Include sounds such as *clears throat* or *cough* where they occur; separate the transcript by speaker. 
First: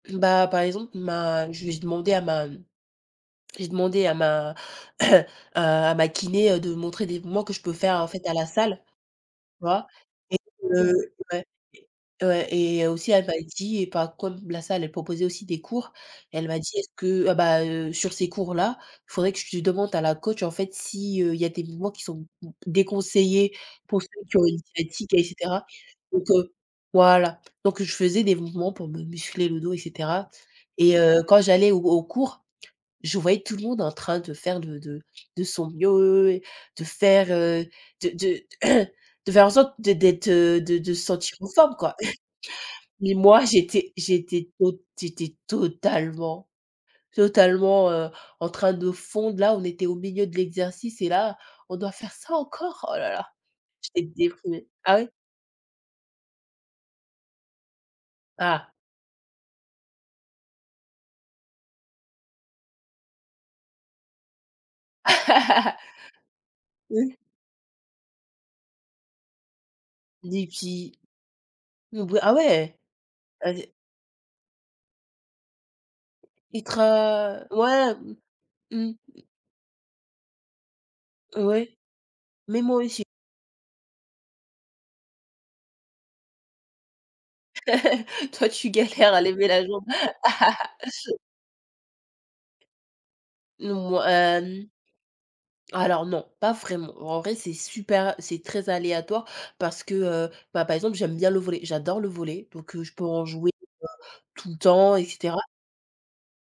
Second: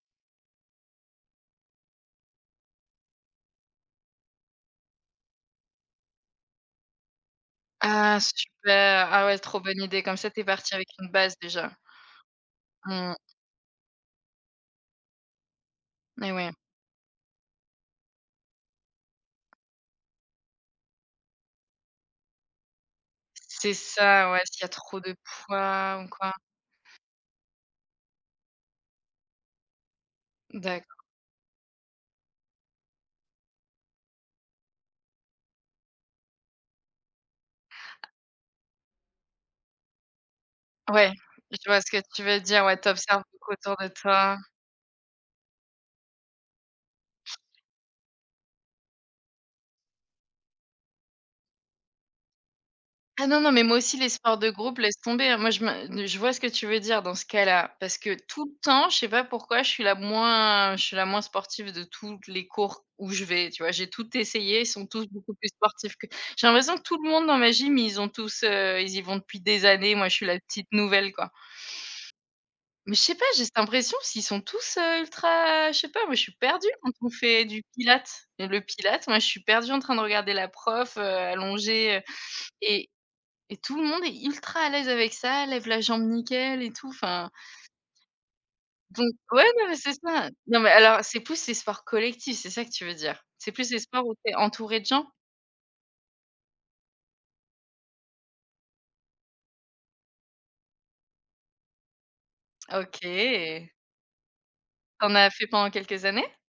Speaker 1: Bah, par exemple, ma j'ai demandé à ma, mmh, j'ai demandé à ma *clears throat* heu, à ma kiné, heu, de me montrer des mouvements que je peux faire en
Speaker 2: Ah
Speaker 1: fait à la salle.
Speaker 2: super! Ah ouais trop
Speaker 1: Tu
Speaker 2: bonne
Speaker 1: vois?
Speaker 2: idée, comme ça tu es
Speaker 1: Et
Speaker 2: partie avec une base,
Speaker 1: que ouais.
Speaker 2: déjà.
Speaker 1: Ouais et aussi,
Speaker 2: Mmh.
Speaker 1: elle m'a dit- bah comme la salle, elle proposait aussi des cours-
Speaker 2: Eh
Speaker 1: elle
Speaker 2: ouais.
Speaker 1: m'a dit: «Est-ce que, heu ah bah, heu, sur ces cours-là, il faudrait que tu demandes à la coach, en fait, si heu, il y a des mouvements qui sont déconseillés
Speaker 2: C c'est
Speaker 1: pour
Speaker 2: ça, ouais
Speaker 1: structurer une
Speaker 2: s'il y a trop
Speaker 1: sciatique
Speaker 2: de
Speaker 1: et cetera».
Speaker 2: poids ou
Speaker 1: Donc
Speaker 2: quoi.
Speaker 1: heu voilà, donc je faisais des mouvements pour me muscler le dos et cetera et
Speaker 2: D'accord.
Speaker 1: heu, quand j'allais au au cours, je voyais tout le monde en train de faire de de de son mieux, de faire, heu, de de *clears throat* de faire en sorte de d'être, heu, de de
Speaker 2: Ouais,
Speaker 1: sentir en
Speaker 2: je
Speaker 1: forme,
Speaker 2: vois ce
Speaker 1: quoi.
Speaker 2: que tu veux dire, ouais,
Speaker 1: *chuckles*
Speaker 2: tu
Speaker 1: Mais
Speaker 2: observes
Speaker 1: moi
Speaker 2: beaucoup autour de
Speaker 1: j'étais
Speaker 2: toi.
Speaker 1: j'étais tot j'étais totalement totalement, heu, en train de fondre là, on était au milieu de l'exercice et là «on doit faire ça, encore? Oh là là!»
Speaker 2: Ah non, non mais moi aussi
Speaker 1: J'étais
Speaker 2: les sports de
Speaker 1: déprimé
Speaker 2: groupe
Speaker 1: ah
Speaker 2: laisse
Speaker 1: ouais?
Speaker 2: tomber, hein, moi je me je vois ce que tu veux dire dans ce cas-là parce que tout le
Speaker 1: Voilà.
Speaker 2: temps, je sais pas pourquoi je suis la moins je suis la moins sportive de toutes les cours où je vais, tu vois? J'ai tout essayé, ils sont tous beaucoup plus
Speaker 1: *laughs*
Speaker 2: sportifs que j'ai l'impression que tout le
Speaker 1: Oui.
Speaker 2: monde dans ma gym ils ont tous heu, ils y vont depuis des années, moi je suis la
Speaker 1: Des
Speaker 2: petite
Speaker 1: petits
Speaker 2: nouvelle, quoi.
Speaker 1: nous b oui ah ouais!
Speaker 2: Mais je sais pas, j'ai cette
Speaker 1: Ave
Speaker 2: impression s'ils sont tous, heu, ultra, je sais pas, moi je suis perdue quand on
Speaker 1: Ultra
Speaker 2: fait du
Speaker 1: ouais, mmh.
Speaker 2: Pilates, heu, le
Speaker 1: Mmh.
Speaker 2: Pilates, moi je suis perdue en train de regarder la prof, heu,
Speaker 1: Ouais,
Speaker 2: allongée, heu
Speaker 1: mais moi
Speaker 2: et
Speaker 1: aussi.
Speaker 2: et tout le monde est ultra à l'aise avec ça, lève la jambe nickel et tout, enfin
Speaker 1: *laughs* Toi tu
Speaker 2: Donc
Speaker 1: galères à
Speaker 2: ouais,
Speaker 1: lever la
Speaker 2: non mais
Speaker 1: jambe.
Speaker 2: c'est ça. Non mais alors,
Speaker 1: *laughs*
Speaker 2: c'est plus les sports collectifs, c'est ça que tu veux dire? C'est plus les
Speaker 1: Mouais,
Speaker 2: sports où tu es
Speaker 1: hem.
Speaker 2: entourée de gens?
Speaker 1: Alors non, pas vraiment, en vrai c'est super c'est très aléatoire parce que, heu, bah, par exemple, j'aime bien le volley j'adore le volley donc heu, je peux en jouer
Speaker 2: OK!
Speaker 1: tout le temps et
Speaker 2: Tu en as
Speaker 1: cetera.
Speaker 2: fait pendant quelques années?